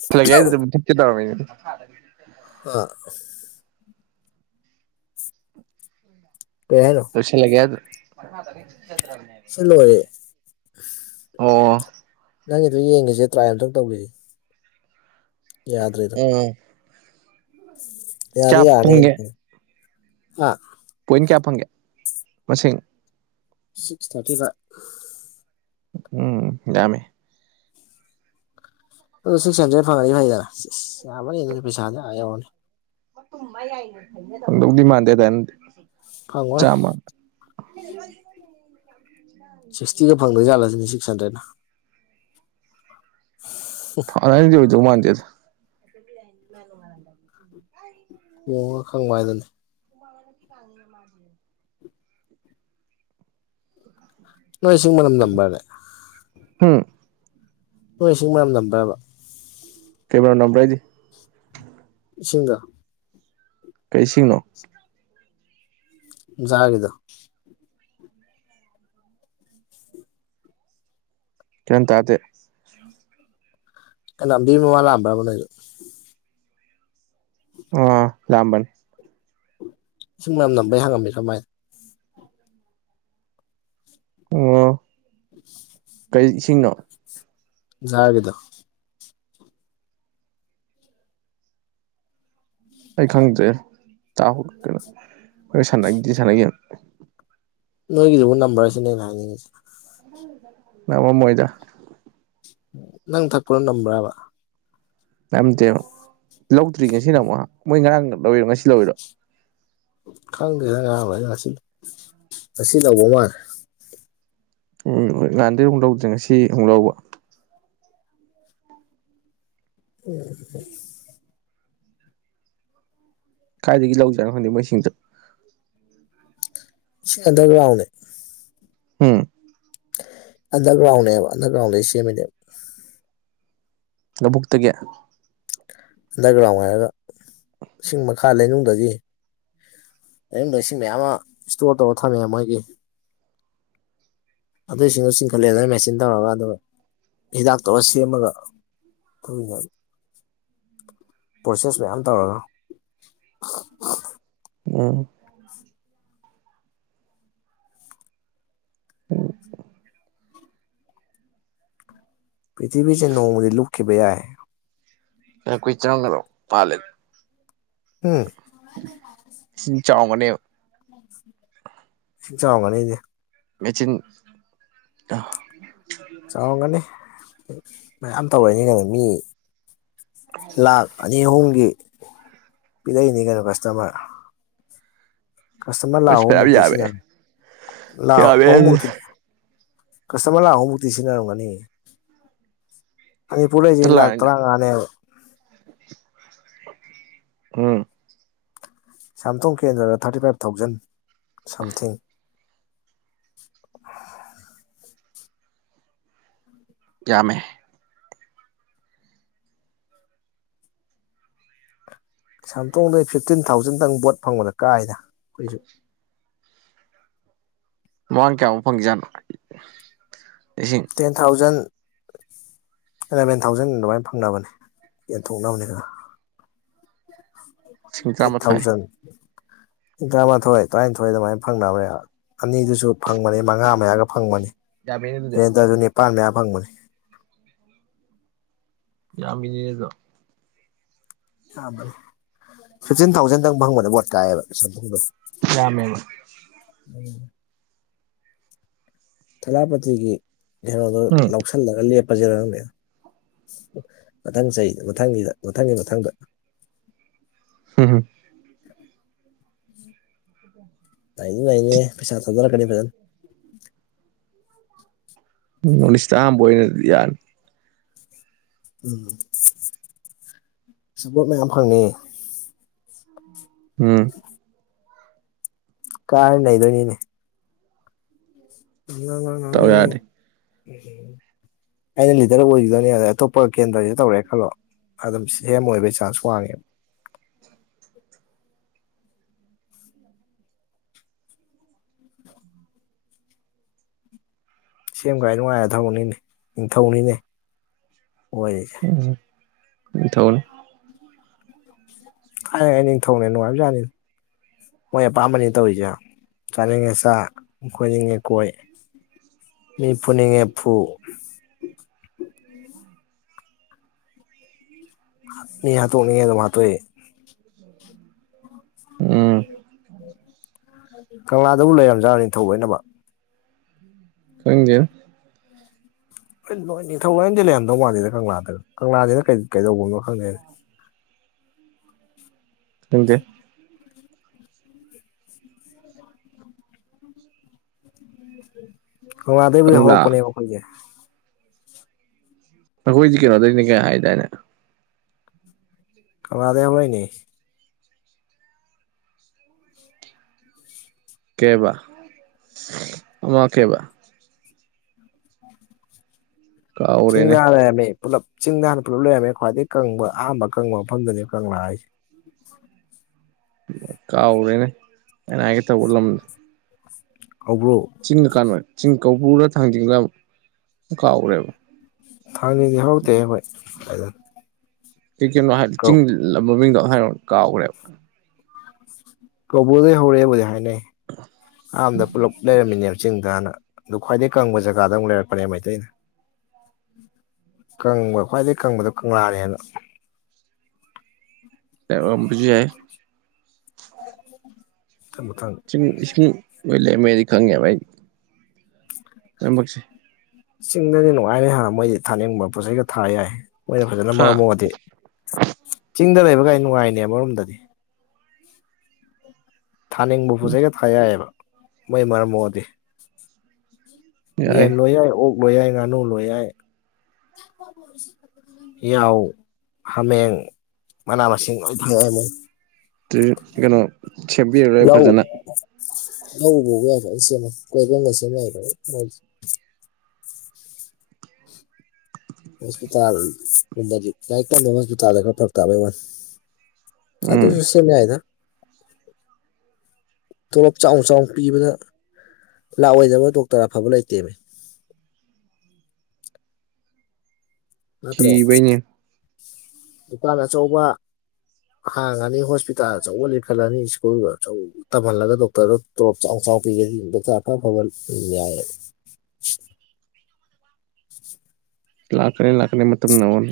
ꯃꯨꯊꯠꯂꯒꯦ ꯍꯥꯏꯗꯨꯗ ꯃꯨꯊꯠꯀꯦ ꯇꯧꯔꯝꯃꯤꯅꯤ ꯑ ꯑꯁ ꯀꯩ ꯍꯥꯢꯅꯣ ꯂꫭꯏꯁꯤꯜꯂꯒꯦ ꯍꯥꯏꯗꯨ ꯃꯈꯥ ꯆꯠꯅꯤꯡ ꯆꯠꯇꯔꯥꯅꯦ ꯁꯤꯜ ꯂꯣꯏꯔꯦ ꯑꯣ ꯅꯪꯒꯤꯗꯣ ꯌꯦꯡꯒꯤꯖꯦ ꯇ꯭ꯔꯥꯏ ꯑꯝꯇꯪ ꯇꯧꯒꯤꯖꯤ ꯌꯥꯗ꯭ꯔꯤꯗꯣ ꯎꯝ ꯌꯥꯗꯤ ꯀꯌꯥ ꯌꯥꯔꯅꯤ ꯐꯪꯒꯦ [unintelligible] ꯍꯥ ꯄꯣꯏꯟ ꯀꯌꯥ ꯐꯪꯒꯦ ꯃꯁꯤꯡ ꯁꯤꯛꯁ ꯊꯥꯔꯇꯤ ꯐꯥꯏꯚ ꯎꯝ ꯌꯥꯝꯃꯦ ꯑꯗꯨ ꯁꯤꯛꯁ ꯍꯟꯗ꯭ꯔꯦ ꯐꯪꯉꯗꯤ ꯐꯩꯗꯅ ꯁꯤꯁ ꯌꯥꯝꯃꯅꯤ ꯑꯗꯨꯒꯤ ꯄꯩꯁꯥꯗꯤ ꯑꯥ ꯌꯧꯔꯅꯤ ꯁꯨꯝ ꯃꯌꯥꯏꯗ [unintelligible] ꯐꯪꯗꯧꯗꯤ ꯃꯥꯟꯗꯦ ꯑꯗꯥꯏꯅꯗꯤ ꯐꯪꯉꯣꯢ ꯆꯥꯝꯃ ꯁꯤꯛꯁꯇꯤꯒ ꯐꯪꯗꯣꯏ ꯖꯥꯠꯂꯁꯤꯅꯤ ꯁꯤꯛꯁ ꯍꯟꯗ꯭ꯔꯦꯗꯅ [inaudible] ꯑ ꯑꯗꯥꯏꯅꯗꯤ ꯑꯣꯢꯗꯧ ꯃꯥꯥꯟꯗꯦꯗ ꯌꯦꯡꯉꯥ ꯈꯪꯕ ꯍꯥꯏꯗꯨꯅꯤ ꯉꯁꯤ ꯀꯥꯡꯒ ꯃꯥꯟꯗꯦ ꯅꯣꯏ ꯏꯁꯤꯡ ꯃꯅꯝ ꯅꯝꯕ꯭ꯔꯥꯅꯦ ꯍꯨꯝ ꯅꯣꯏ ꯏꯁꯤꯡ ꯃꯅꯝ ꯅꯝꯕ꯭ꯔꯥꯕ ꯀꯩ ꯃꯅꯝ ꯅꯝꯕ꯭ꯔꯥꯗꯤ ꯏꯁꯤꯡꯗꫭ ꯀꯩ ꯏꯁꯤꯡꯅꯣ ꯏꯟꯖꯥꯒꯤꯗꯣ ꯒ꯭ꯌꯥꯟ ꯇꯥꯗꯦ ꯀꯂꯝꯕꯤ ꯃꯋꯥ ꯂꯥꯛꯑꯝꯕ꯭ꯔꯥꯕ ꯅꯣꯢꯗ ꯑ ꯂꯥꯛꯑꯝꯕꯅꯦ ꯏꯁꯤꯡ ꯃꯅꯝ ꯅꯝꯕꯩ ꯍꯪꯉꯝꯃꯤꯔ ꯃꯥꯏ ꯑꫭ [inaudible] ꯀꯩ ꯏꯁꯤꯡꯅꯣ ꯖꯥꯔꯒꯤꯗꯣ ꯑꯩ ꯈꯪꯗ꯭ꯔꯦ ꯇꯥꯍꯧ ꯀꯩꯅꯣ ꯍꯣꯏ ꯁꯥꯟꯅꯗꯤ ꯁꯥꯟꯅꯒꯤꯝ ꯅꯣꯏꯒꯤꯗꯨꯕꯨ ꯅꯝꯕꯔꯁꯤꯅꯦ ꯑꯩꯅ ꯍꯥꯢꯅꯤꯡꯉꯤꯁꯦ ꯅꯝꯃꯝꯃꯣꯏꯗ ꯅꯪ ꯊꯛꯄ꯭ꯔꯥ ꯅꯝꯕ꯭ꯔꯥꯕ ꯅꯝꯗꯦꯕ ꯂꯧꯗ꯭ꯔꯤ ꯉꯁꯤꯅ ꯑꯃꯨꯛ ꯃꯣꯏ ꯉꯔꯥꯡ ꯂꯧꯔꯤꯔꯣ ꯉꯁꯤ ꯂꯧꯔꯤꯔꯣ ꯈꯪꯗꯦꯗ ꯉꯔꯥꯡ ꯂꯧꯔꯤꯔꯥ ꯉꯁꯤ ꯉꯁꯤ ꯂꯧꯕ ꯃꯥꯜꯂꯦ ꯎꯝ ꯎꯝ ꯅꯍꯥꯟꯗꯩ ꯑꯃꯨꯛ ꯂꯧꯗ꯭ꯔꯦ ꯉꯁꯤ ꯑꯃꯨꯛ ꯂꯧꯕ [inaudible] ꯀꯥꯏꯗꯒꯤ ꯂꯧ ꯖꯥꯠꯅꯣ ꯈꯪꯗꯦ ꯃꯣꯏꯁꯤꯡꯖꯨ [inaudible] ꯁꯤ ꯑꯟꯗꯔꯒꯔꯥꯎꯟꯅꯦ ꯎꯝ ꯑꯟꯗꯔꯒ꯭ꯔꯥꯎꯟꯅꯦꯕ ꯑꯟꯗꯔꯒ꯭ꯔꯥꯎꯟꯗꯩ ꯁꯦꯝꯃꯤꯅꯦꯕ ꯂꯕꯨꯨꯛꯇꯒꯤ ꯑꯟꯗꯔꯒ꯭ꯔꯥꯎꯟ ꯍꯥꯏꯔꯒ ꯏꯁꯤꯡ ꯃꯈꯥ ꯂꯩꯅꯨꯡꯗꯒꯤ ꯂꯩꯅꯨꯡꯗ ꯏꯁꯤꯡ ꯃꯌꯥꯝ ꯑꯃ ꯏꯁꯇꯣꯔ ꯇꯧꯔ ꯊꯝꯃꯦ ꯃꯣꯏꯒꯤ ꯑꯗꯨꯏꯁꯤꯡꯗꯣ ꯆꯤꯡꯈꯠꯂꯦꯗꯅ ꯃꯦꯆꯤꯟ ꯇꯧꯔꯒ ꯑꯗꯨꯒ ꯍꯤꯗꯥꯛꯇꯧꯔ ꯁꯦꯝꯃꯒ ꯄ꯭ꯔꯣꯁꯦꯁ ꯃꯌꯥꯝ ꯇꯧꯔꯒ ꯎꯝ ꯄ꯭ꯔꯤꯊꯤꯕꯤꯁꯦ ꯅꯣꯡꯃꯗꯤ ꯂꯨꯞꯈꯤꯕ ꯌꯥꯏ [unintelligible] ꯎꯝ ꯏꯁꯤꯡ ꯆꯥꯎꯔꯝꯒꯅꯦꯕ [inaudible] ꯏꯁꯤꯡ ꯆꯥꯎꯔꯝꯒꯅꯦꯗꯤ ꯃꯦꯆꯤꯟ ꯆꯥꯎꯔꯝꯒꯅꯤ ꯃꯌꯥꯝ ꯇꯧꯔꯛꯏꯅ ꯃꯤ ꯂꯥꯛ ꯑꯅꯤ ꯑꯍꯨꯝꯒꯤ ꯄꯤꯔꯛ ꯏꯅꯤ ꯀꯩꯅꯣ ꯀꯁꯇꯃꯔ ꯀꯁꯇꯃꯔ ꯂꯥꯛ ꯑꯍꯨꯝ ꯐꯅꯌꯥꯝ ꯌꯥꯝꯃꯦ ꯃꯨꯛꯇꯤꯁꯤꯅ ꯂꯥꯛ ꯑꯍꯨꯝ ꯌꯥꯝꯃꯦ ꯃꯨꯛꯇꯤ ꯀꯁꯇꯃꯔ ꯂꯥꯛ ꯑꯍꯨꯝ ꯃꯨꯛꯇꯤ ꯁꯤꯟꯅꯔꯝꯒꯅꯤ ꯃꯅꯤꯄꯨꯔ ꯂꯩꯖꯦ ꯂꯥꯛ ꯂꯥꯏꯟ ꯇꯔꯥꯉꯥꯅꯦꯕ ꯎꯝ ꯀꯩꯁꯥꯝꯊꯣꯡ ꯀꯦꯟꯗ꯭ꯔꯗ ꯊꯥꯔꯇꯤ ꯐꯥꯏꯚ ꯊꯥꯎꯖꯟ ꯁꯝꯊꯤꯡ ꯌꯥꯝꯃꯦ ꯀꯩꯁꯥꯝꯊꯣꯡꯗꯩ ꯐꯤꯐꯇꯤꯟ ꯊꯥꯎꯖꯟꯗꯪ ꯕꯣꯠ ꯐꯪꯕꯗ ꯀꯥꯏꯗ ꯑꯈꯣꯏꯁꯨ ꯃꯃꯥꯡ ꯀꯌꯥꯃꯨꯛ ꯐꯪꯖꯥꯠꯅꯣ ꯂꯤꯁꯤꯡ ꯇꯦꯟ ꯊꯥꯎꯖꯟ ꯑꯦꯂꯚꯦꯟ ꯊꯥꯎꯖꯟ ꯑꯗꯨꯃꯥꯏꯅ ꯐꯪꯅꯕꯅꯦ ꯌꯦꯟꯊꯣꯛꯅꯕꯅꯦꯅ ꯂꯤꯁꯤꯡ ꯑꯩꯠ ꯇꯔꯥꯃꯥꯊꯣꯏ ꯊꯥꯎꯖꯟ ꯇꯔꯥꯃꯥꯊꯣꯏ ꯇꯔꯥꯅꯤꯊꯣꯏ ꯑꯗꯨꯃꯥꯏꯅ ꯐꯪꯅꯕꯅꯦꯕ ꯑꯅꯤꯗꯨꯁꯨ ꯐꯪꯕꯅꯤ ꯃꯉꯥ ꯃꯌꯥꯒ ꯐꯪꯕꯅꯤ ꯔꯦꯟꯗꯔꯗꯨ ꯅꯤꯄꯥꯟ ꯃꯌꯥ ꯐꯪꯕꯅꯤ ꯌꯥꯝꯃꯤꯅꯤꯅꯦꯗꯣ ꯐꯤꯐꯇꯤꯟ ꯊꯥꯎꯖꯟꯗꯪ ꯐꯪꯕꯗ ꯕꯣꯠ ꯀꯥꯏꯌꯦꯕ ꯌꯥꯝꯃꯦꯕ ꯊꯦꯂꯄꯥꯇꯤꯒꯤ ꯀꯩꯅꯣꯗꯣ ꯎꯝ ꯂꯧꯁꯜꯂꯒ ꯂꯦꯞꯄꯁꯤꯔ ꯈꯪꯗꯦ ꯃꯊꯪ ꯆꯍꯤꯗ ꯃꯊꯪꯒꯤꯗ ꯃꯊꯪꯒꯤ ꯃꯊꯪꯗ [unintelligible] ꯅꯩꯗꯤ ꯅꯩꯅꯤꯍꯦ ꯄꯩꯁꯥ ꯊꯗꯔꯛꯀꯅꯤ ꯐꯖꯅ ꯅꯣꯔꯠ꯭ ꯏꯁꯇꯥ ꯑꯍꯥꯟꯕ ꯑꯣꯏꯅ ꯌꯥꯅꯤ ꯁꯄꯣꯔꯠ ꯃꯌꯥꯝ ꯐꯪꯅꯤ ꯎꯝ ꯀꯥꯔꯗꯤ ꯅꯩꯗꯣꯏꯅꯤꯅꯦ ꯃꯤꯋꯥ ꯋꯥ ꯇꯧ ꯉꯥꯡꯉꯦ ꯌꯥꯔꯗꯤ ꯑꯩꯅ ꯂꯤꯗꯔ ꯑꯣꯏꯒꯤꯗꯣꯏꯅꯦ ꯑꯗ ꯑꯇꯣꯞꯄ ꯀꯦꯟꯗ꯭ꯔꯒꯤꯗ ꯇꯧꯔꯛꯑꯦ ꯈꯜꯂꯣ ꯑꯗꯨꯝ ꯁꯤ ꯑꯦꯝ ꯑꯣꯏꯕꯩ ꯆꯥꯟꯁ ꯋꯥꯡꯉꯦꯕ ꯁꯤꯑꯦꯝꯒꯥꯏꯅ ꯅꯨꯡꯉꯥꯏꯔ ꯊꯕꯛꯅꯤꯅꯦ ꯅꯤꯡꯊꯧꯅꯤꯅꯦ ꯑꯣꯏꯔꯤꯖꯦ ꯅꯤꯡꯊꯧꯅꯤ ꯊꯥꯏꯅꯉꯩ ꯅꯤꯡꯊꯧꯅ ꯍꯦꯟ ꯅꯨꯡꯉꯥꯏꯕꯖꯥꯠꯅꯤꯗ ꯃꯣꯏ ꯑꯄꯥꯝꯕꯅꯤ ꯇꯧꯔꯤꯖꯦ ꯍꯥ ꯆꯥꯅꯤꯡꯉꯦ ꯆꯥ ꯀꯣꯏꯅꯤꯡꯉꯦ ꯀꯣꯏ ꯃꯤ ꯐꯨꯅꯤꯡꯉꯦ ꯐꯨ ꯃꯤ ꯍꯥꯠꯇꯣꯛꯅꯤꯡꯉꯦ ꯑꯗꯨꯝ ꯍꯥꯠꯇꯣꯛꯏ ꯎꯝ ꯀꯪꯂꯥꯗꯕꯨ ꯂꯩꯔꯝꯖꯥꯠꯔ ꯅꯤꯡꯊꯧ ꯂꯣꯏꯅꯃꯛ ꯈꯪꯗꯦꯗꯥ ꯍꯣꯏ ꯂꯣꯏ ꯅꯤꯡꯊꯧ ꯂꯣꯏꯅꯗꯤ ꯂꯩꯔꯝꯗꯧ ꯃꯥꯟꯗꯦꯗ ꯀꯪꯂꯥꯗ ꯀꯪꯂꯥꯗꯅ ꯀꯩ ꯀꯩꯗꯧꯕꯝꯅꯣ ꯈꯪꯗꯦꯅꯦ ꯀꯪꯗꯦ ꯀꯪꯂꯥꯗꯩꯕꯨꯗꯤ ꯀꯪꯂꯥ ꯍꯧꯔꯛꯄꯅꯦꯕ ꯈꯣꯏꯖꯦ ꯑꯩꯈꯣꯏꯖꯤ ꯀꯩꯅꯣꯗꯩꯩꯅꯤ ꯀꯥꯏ ꯍꯥꯏꯗꯥꯏꯅꯦ ꯀꯪꯂꯥꯗꯩꯩ ꯍꯧꯔꯛꯏꯅꯦ ꯀꯩꯌꯦꯕꯥ ꯑꯃ ꯀꯩꯌꯦꯕꯥ ꯀꯥꯎꯔꯦꯅꯦ ꯆꯤꯡꯗ ꯍꯥꯟꯅ ꯂꯩꯔꯝꯃꯦ ꯄꯨꯂꯞ ꯆꯤꯡꯗꯥ ꯍꯥꯟꯅ ꯄꯨꯂꯞ ꯂꯩꯔꯝꯃꯦ ꯈ꯭ꯋꯥꯏꯗꯒꯤ ꯀꯪꯕ ꯑꯍꯥꯟꯕ ꯀꯪꯕ ꯃꯐꯝꯗꯅꯦ ꯀꯪꯂꯥ ꯍꯥꯏꯖꯦ ꯀꯥꯎꯒ꯭ꯔꯦꯅꯦ ꯑꯩꯅ ꯍꯥꯏꯒꯦ ꯇꯧꯕ ꯂꯝꯗꯣ ꯀꯧꯕ꯭ꯔꯨ ꯆꯤꯡꯗ ꯀꯥꯅꯣꯏ ꯆꯤꯡ ꯀꯧꯕ꯭ꯔꯨ ꯔ ꯊꯥꯡꯖꯤꯡꯔ ꯑꯝ ꯀꯥꯎꯒꯔ꯭ꯦꯕ ꯊꯥꯡꯅꯤꯡꯗꯤ ꯍꯧꯔꯛꯇꯦꯍꯦ ꯈꯣꯏ ꯀꯥꯏꯗꯩꯩꯅꯣ ꯀꯩ ꯀꯩꯅꯣ ꯍꯥꯏ ꯆꯤꯡ ꯂꯝ ꯃꯃꯤꯡꯗꯣ ꯍꯥꯏꯔꯛꯑꯣꯟ ꯀꯥꯎꯈ꯭ꯔꯦꯕ ꯀꯧꯕ꯭ꯔꯨꯗꯩꯩ ꯍꯧꯔꯛꯑꯦꯕꯨꯗꯤ ꯍꯥꯏꯅꯩ ꯑꯍꯥꯟꯕꯗ ꯄꯨꯂꯞ ꯂꯩꯔꯝꯃꯤꯅꯦꯕ ꯆꯤꯡꯗꯅ ꯑꯗꯨ ꯈ꯭ꯋꯥꯏꯗꯩꯩ ꯀꯪꯕꯥ ꯖꯒꯥꯗ ꯑꯃꯨꯛ ꯂꯩꯔꯛꯄꯅꯦ ꯃꯩꯇꯩꯅ ꯀꯪꯕ ꯈ꯭ꯋꯥꯏꯗꯩꯩ ꯀꯪꯕꯗꯣ ꯀꯪꯂꯥꯅꯦꯅ ꯌꯥꯎꯔꯝꯕꯖꯨ ꯌꯥꯏ ꯃꯊꯪ ꯃꯊꯪ ꯆꯤꯡ ꯏꯁꯤꯡ ꯂꯣꯏ ꯂꯩꯔꯝꯃꯦꯗꯤ ꯈꯪꯉꯦꯕ ꯑꯩ ꯂꯣꯏꯃꯛꯁꯦ ꯆꯤꯡꯗꯗꯤ ꯅꯨꯡꯉꯥꯏꯔꯦ ꯍꯥ ꯃꯣꯏꯗꯤ ꯊꯥꯅꯤꯡꯕ ꯄꯣꯠ ꯆꯩꯒ ꯊꯥ ꯌꯥꯏ ꯃꯣꯏꯅ ꯐꯖꯅ ꯍꯥ ꯃꯔꯝ ꯃꯣꯛꯑꯗꯤ ꯆꯤꯡꯗ ꯂꯩꯕꯒꯥꯏ ꯅꯨꯡꯉꯥꯏꯔꯤꯅꯦ ꯑꯃꯔꯣꯝꯗꯗꯤ ꯊꯥꯅꯤꯡꯕ ꯄꯣꯠ ꯆꯩꯒ ꯊꯥ ꯌꯥꯏꯌꯦꯕ ꯃꯣꯏ ꯃꯔꯝ ꯃꯣꯛꯑꯗꯤ ꯌꯦꯟ ꯂꯣꯏ ꯌꯥꯏ ꯑꯣꯛ ꯂꯣꯏ ꯌꯥꯏ ꯉꯥꯅꯨ ꯂꯣꯏ ꯌꯥꯏ ꯌꯥꯎ ꯍꯥꯃꯦꯡ ꯃꯅꯥ ꯃꯁꯤꯡ ꯂꯣꯏ ꯊꯥ ꯌꯥꯅꯤ ꯇ꯭ꯔꯤ ꯒꯩꯅꯣ ꯁꯦꯝꯕꯤꯔꯔꯣꯏ ꯐꯖꯅ ꯂꯧ ꯎꯕꯕꯧ ꯌꯥꯏ ꯐꯖꯅ ꯁꯦꯝꯃ ꯀꯣꯏꯚꯝꯒ ꯁꯦꯝ ꯌꯥꯏꯕ ꯃꯣꯏꯖꯦ ꯍꯣꯁꯄꯤꯇꯥꯜ ꯀꯨꯝꯕꯗꯤ ꯂꯥꯏꯔꯤꯛ ꯇꯝꯕ ꯍꯣꯁꯄꯤꯇꯥꯜ ꯂꯩꯕ ꯐꯔꯛ ꯇꯥꯕꯩ ꯋꯥꯅꯤ ꯎꯝ ꯑꯗꯨꯖꯨ ꯁꯦꯝ ꯌꯥꯏꯗ ꯇꯣꯂꯣꯞ ꯆꯥꯎꯟ ꯆꯥꯎꯟ ꯄꯤꯕꯗ ꯂꯥꯛꯑꯣꯏꯗꯕ ꯗꯣꯛꯇꯔ ꯑꯐꯕ ꯂꯩꯇꯦꯃꯤ ꯅꯠꯇ꯭ꯔꯣ ꯀꯤꯕꯩꯅꯦ ꯗꯨꯀꯥꯟ ꯑꯆꯧꯕ ꯍꯥꯡꯉꯅꯤ ꯍꯣꯁꯄꯤꯇꯥꯜ ꯑꯆꯧꯕ ꯂꯤꯡꯈꯠꯂꯅꯤ ꯁ꯭ꯀꯨꯜ ꯑꯆꯧ ꯇꯝꯍꯜꯂꯒ ꯗꯣꯛꯇꯔꯗꯣ ꯇꯣꯂꯣꯞ ꯆꯥꯎ ꯆꯥꯎꯅ ꯄꯤꯒꯦꯗꯤ ꯗꯣꯛꯇꯔ ꯑꯐ ꯑꯐꯕ ꯌꯥꯏꯌꯦꯕ ꯂꯥꯛꯀꯅꯤ ꯂꯥꯛꯀꯅꯤ ꯃꯇꯝ ꯅꯧꯅꯤ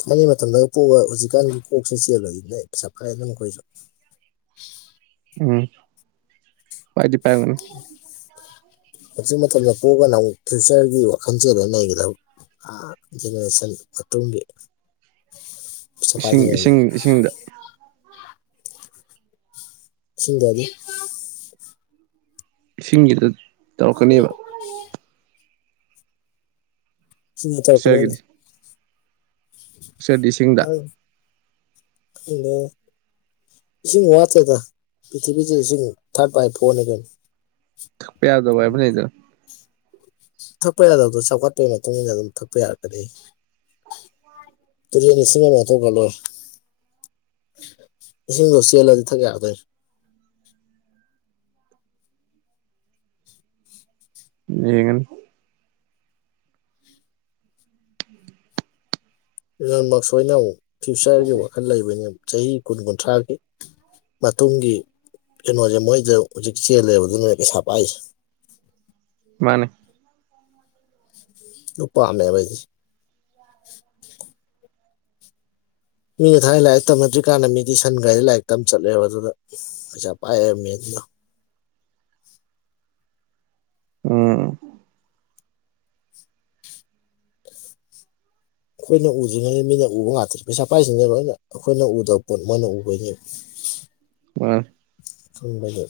ꯊꯥꯏꯅꯩ ꯃꯇꯝꯗꯒ ꯄꯣꯛꯑꯒ ꯍꯧꯖꯤꯛꯀꯥꯟꯒꯤ ꯀꯣꯛꯁꯦ ꯆꯦꯜꯂꯗꯤꯅꯦ ꯄꯩꯁꯥ ꯄꯥꯏꯒꯗꯝꯅꯤ ꯈꯣꯏꯖꯨ ꯎꯝ ꯄꯥꯏꯗꯤ ꯄꯥꯏꯔꯝꯒꯅꯤ [inaudible] ꯍꯧꯖꯤꯛ ꯃꯇꯝꯗ ꯄꯣꯛꯑꯒꯅ ꯑꯃꯨꯛ ꯐ꯭ꯌꯨꯆꯔꯒꯤ ꯋꯥꯈꯜ ꯆꯦꯜꯂꯒ ꯂꯩꯒꯗꯕ ꯑꯥ ꯖꯦꯅꯦꯔꯦꯁꯟ ꯃꯇꯨꯡꯒꯤ ꯁꯐꯥꯏ ꯏꯁꯤꯡ ꯏꯁꯤꯡ ꯖꯦꯅꯦꯔꯦꯁꯟ ꯏꯁꯤꯡꯗ ꯏꯁꯤꯡꯗꯥꯗꯤ ꯏꯁꯤꯡꯒꯤꯗꯨ ꯇꯧꯔꯛꯀꯅꯤꯕ ꯏꯁꯤꯡꯒꯤ ꯇꯧꯔꯛꯀꯅꯤ ꯐꯤꯛꯆꯔꯒꯤꯗꯤ ꯁꯦꯗ ꯏꯁꯤꯡꯗ ꯍꯂꯣ ꯏꯁꯤꯡ ꯋꯥꯠꯇꯦꯗ ꯄ꯭ꯔꯤꯊꯤꯕꯤꯁꯤꯗ ꯏꯁꯤꯡ ꯊꯥꯔ꯭ꯗ ꯕꯥꯏ ꯐꯣꯔꯅꯤ ꯀꯩꯅꯣ ꯊꯛꯄ ꯌꯥꯗꯕꯥꯥ ꯍꯥꯏꯕ ꯂꯩꯗꯅ ꯊꯛꯄ ꯌꯥꯗꯕꯗꯣ ꯆꯥꯎꯈꯠꯄꯩ ꯃꯇꯨꯡ ꯏꯟꯅ ꯑꯗꯨꯝ ꯊꯛꯄ ꯌꯥꯔꯛꯀꯅꯤ ꯇꯔꯦꯜ ꯏꯁꯤꯡꯅ ꯂꯥꯟꯊꯣꯛꯈ꯭ꯔ ꯂꯣꯢꯔꯦ ꯏꯁꯤꯡꯗꯨ ꯆꯦꯜꯂꯗꯤ ꯊꯛ ꯌꯥꯗꯣꯏꯟ ꯌꯦꯡꯒꯅꯤ ꯂꯦꯟ ꯃꯥꯛ ꯁꯨꯋꯥꯏꯅ ꯑꯃꯨꯛ ꯐ꯭ꯌꯨꯆꯔꯒꯤ ꯋꯥꯈꯜ ꯂꯩꯕꯩꯅꯤ ꯆꯍꯤ ꯀꯨꯟ ꯀꯨꯟꯊ꯭ꯔꯥꯒꯤ ꯃꯇꯨꯡꯒꯤ ꯀꯩꯅꯣꯁꯦ ꯃꯣꯏꯗ ꯍꯧꯖꯤꯛ ꯆꯦꯜꯂꯦꯕ ꯑꯗꯨꯅꯅꯦ ꯄꯩꯁꯥ ꯄꯥꯏꯁꯤ ꯃꯥꯅꯦ ꯑꯗꯨ ꯄꯥꯝꯃꯦꯕ ꯑꯩꯁꯤ ꯃꯤꯅ ꯊꯥꯏꯅ ꯂꯥꯏꯔꯤꯛ ꯇꯝꯅꯗ꯭ꯔꯤꯀꯥꯟꯗ ꯃꯤꯗꯤ ꯁꯟꯒꯥꯔꯤꯗ ꯂꯥꯏꯔꯤꯛ ꯇꯝ ꯆꯠꯂꯦꯕ ꯑꯗꯨꯗ ꯄꯩꯁꯥ ꯄꯥꯢꯔꯃꯤ ꯑꯗꯨꯗꯣ ꯎꯝ ꯑꯈꯣꯏꯅ ꯎꯗ꯭ꯔꯤꯉꯩ ꯃꯤꯅ ꯎꯕ ꯉꯥꯛꯇꯅꯤ ꯄꯩꯁꯥ ꯄꯥꯏꯁꯤꯡꯁꯤꯅ ꯂꯣꯏꯅ ꯑꯈꯣꯏꯅ ꯎꯗꯕ ꯄꯣꯠ ꯃꯣꯏꯅ ꯎꯕꯩꯅꯦꯕ ꯃꯥꯅꯦ ꯈꯪꯕꯗꯨ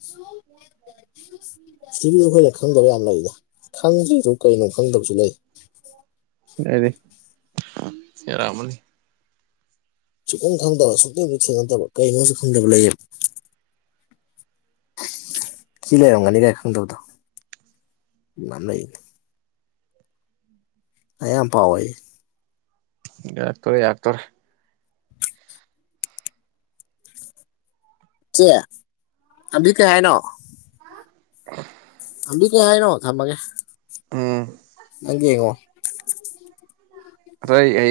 [unintelligible] ꯄ꯭ꯊꯤꯕꯤꯖꯦ ꯑꯈꯣꯏꯅ ꯈꯪꯗꯕ ꯌꯥꯝ ꯂꯩꯗ ꯈꯪꯗ꯭ꯔꯤꯗꯨ ꯀꯩꯅꯣ ꯈꯪꯗꯕꯁꯨ ꯂꯩ ꯑꯩꯗꯤ ꯑꯦꯔꯃꯅꯤ ꯁꯨꯛꯈꯪ ꯈꯪꯗꯕ ꯁꯨꯛꯊꯦꯡꯁꯨ ꯊꯦꯡꯅꯗꯕ ꯀꯩꯅꯣꯁꯨ ꯈꯪꯗꯕ ꯂꯩꯌꯦꯕ ꯊꯤ ꯂꯩꯔꯝꯒꯅꯤ ꯀꯩꯅꯣ ꯈꯪꯗꯕꯗꯣ ꯃꯥꯅꯩ ꯂꯥꯏꯛ ꯌꯥꯝ ꯄꯥꯎꯋꯣꯌꯦ ꯌꯥꯔꯛꯇꯣꯔꯦ ꯌꯥꯔꯛꯇꯣꯔꯦ ꯆꯦ ꯑꯝꯕꯤ ꯀꯩ ꯍꯥꯏꯅꯣ [inaudible] ꯑꯝꯕꯤ ꯀꯩ ꯍꯥꯏꯅꯣ ꯊꯝꯃꯒꯦ ꯅꯪꯒꯤ ꯌꯦꯡꯉꯣ ꯑꯗꯣ ꯑꯩ ꯑꯩ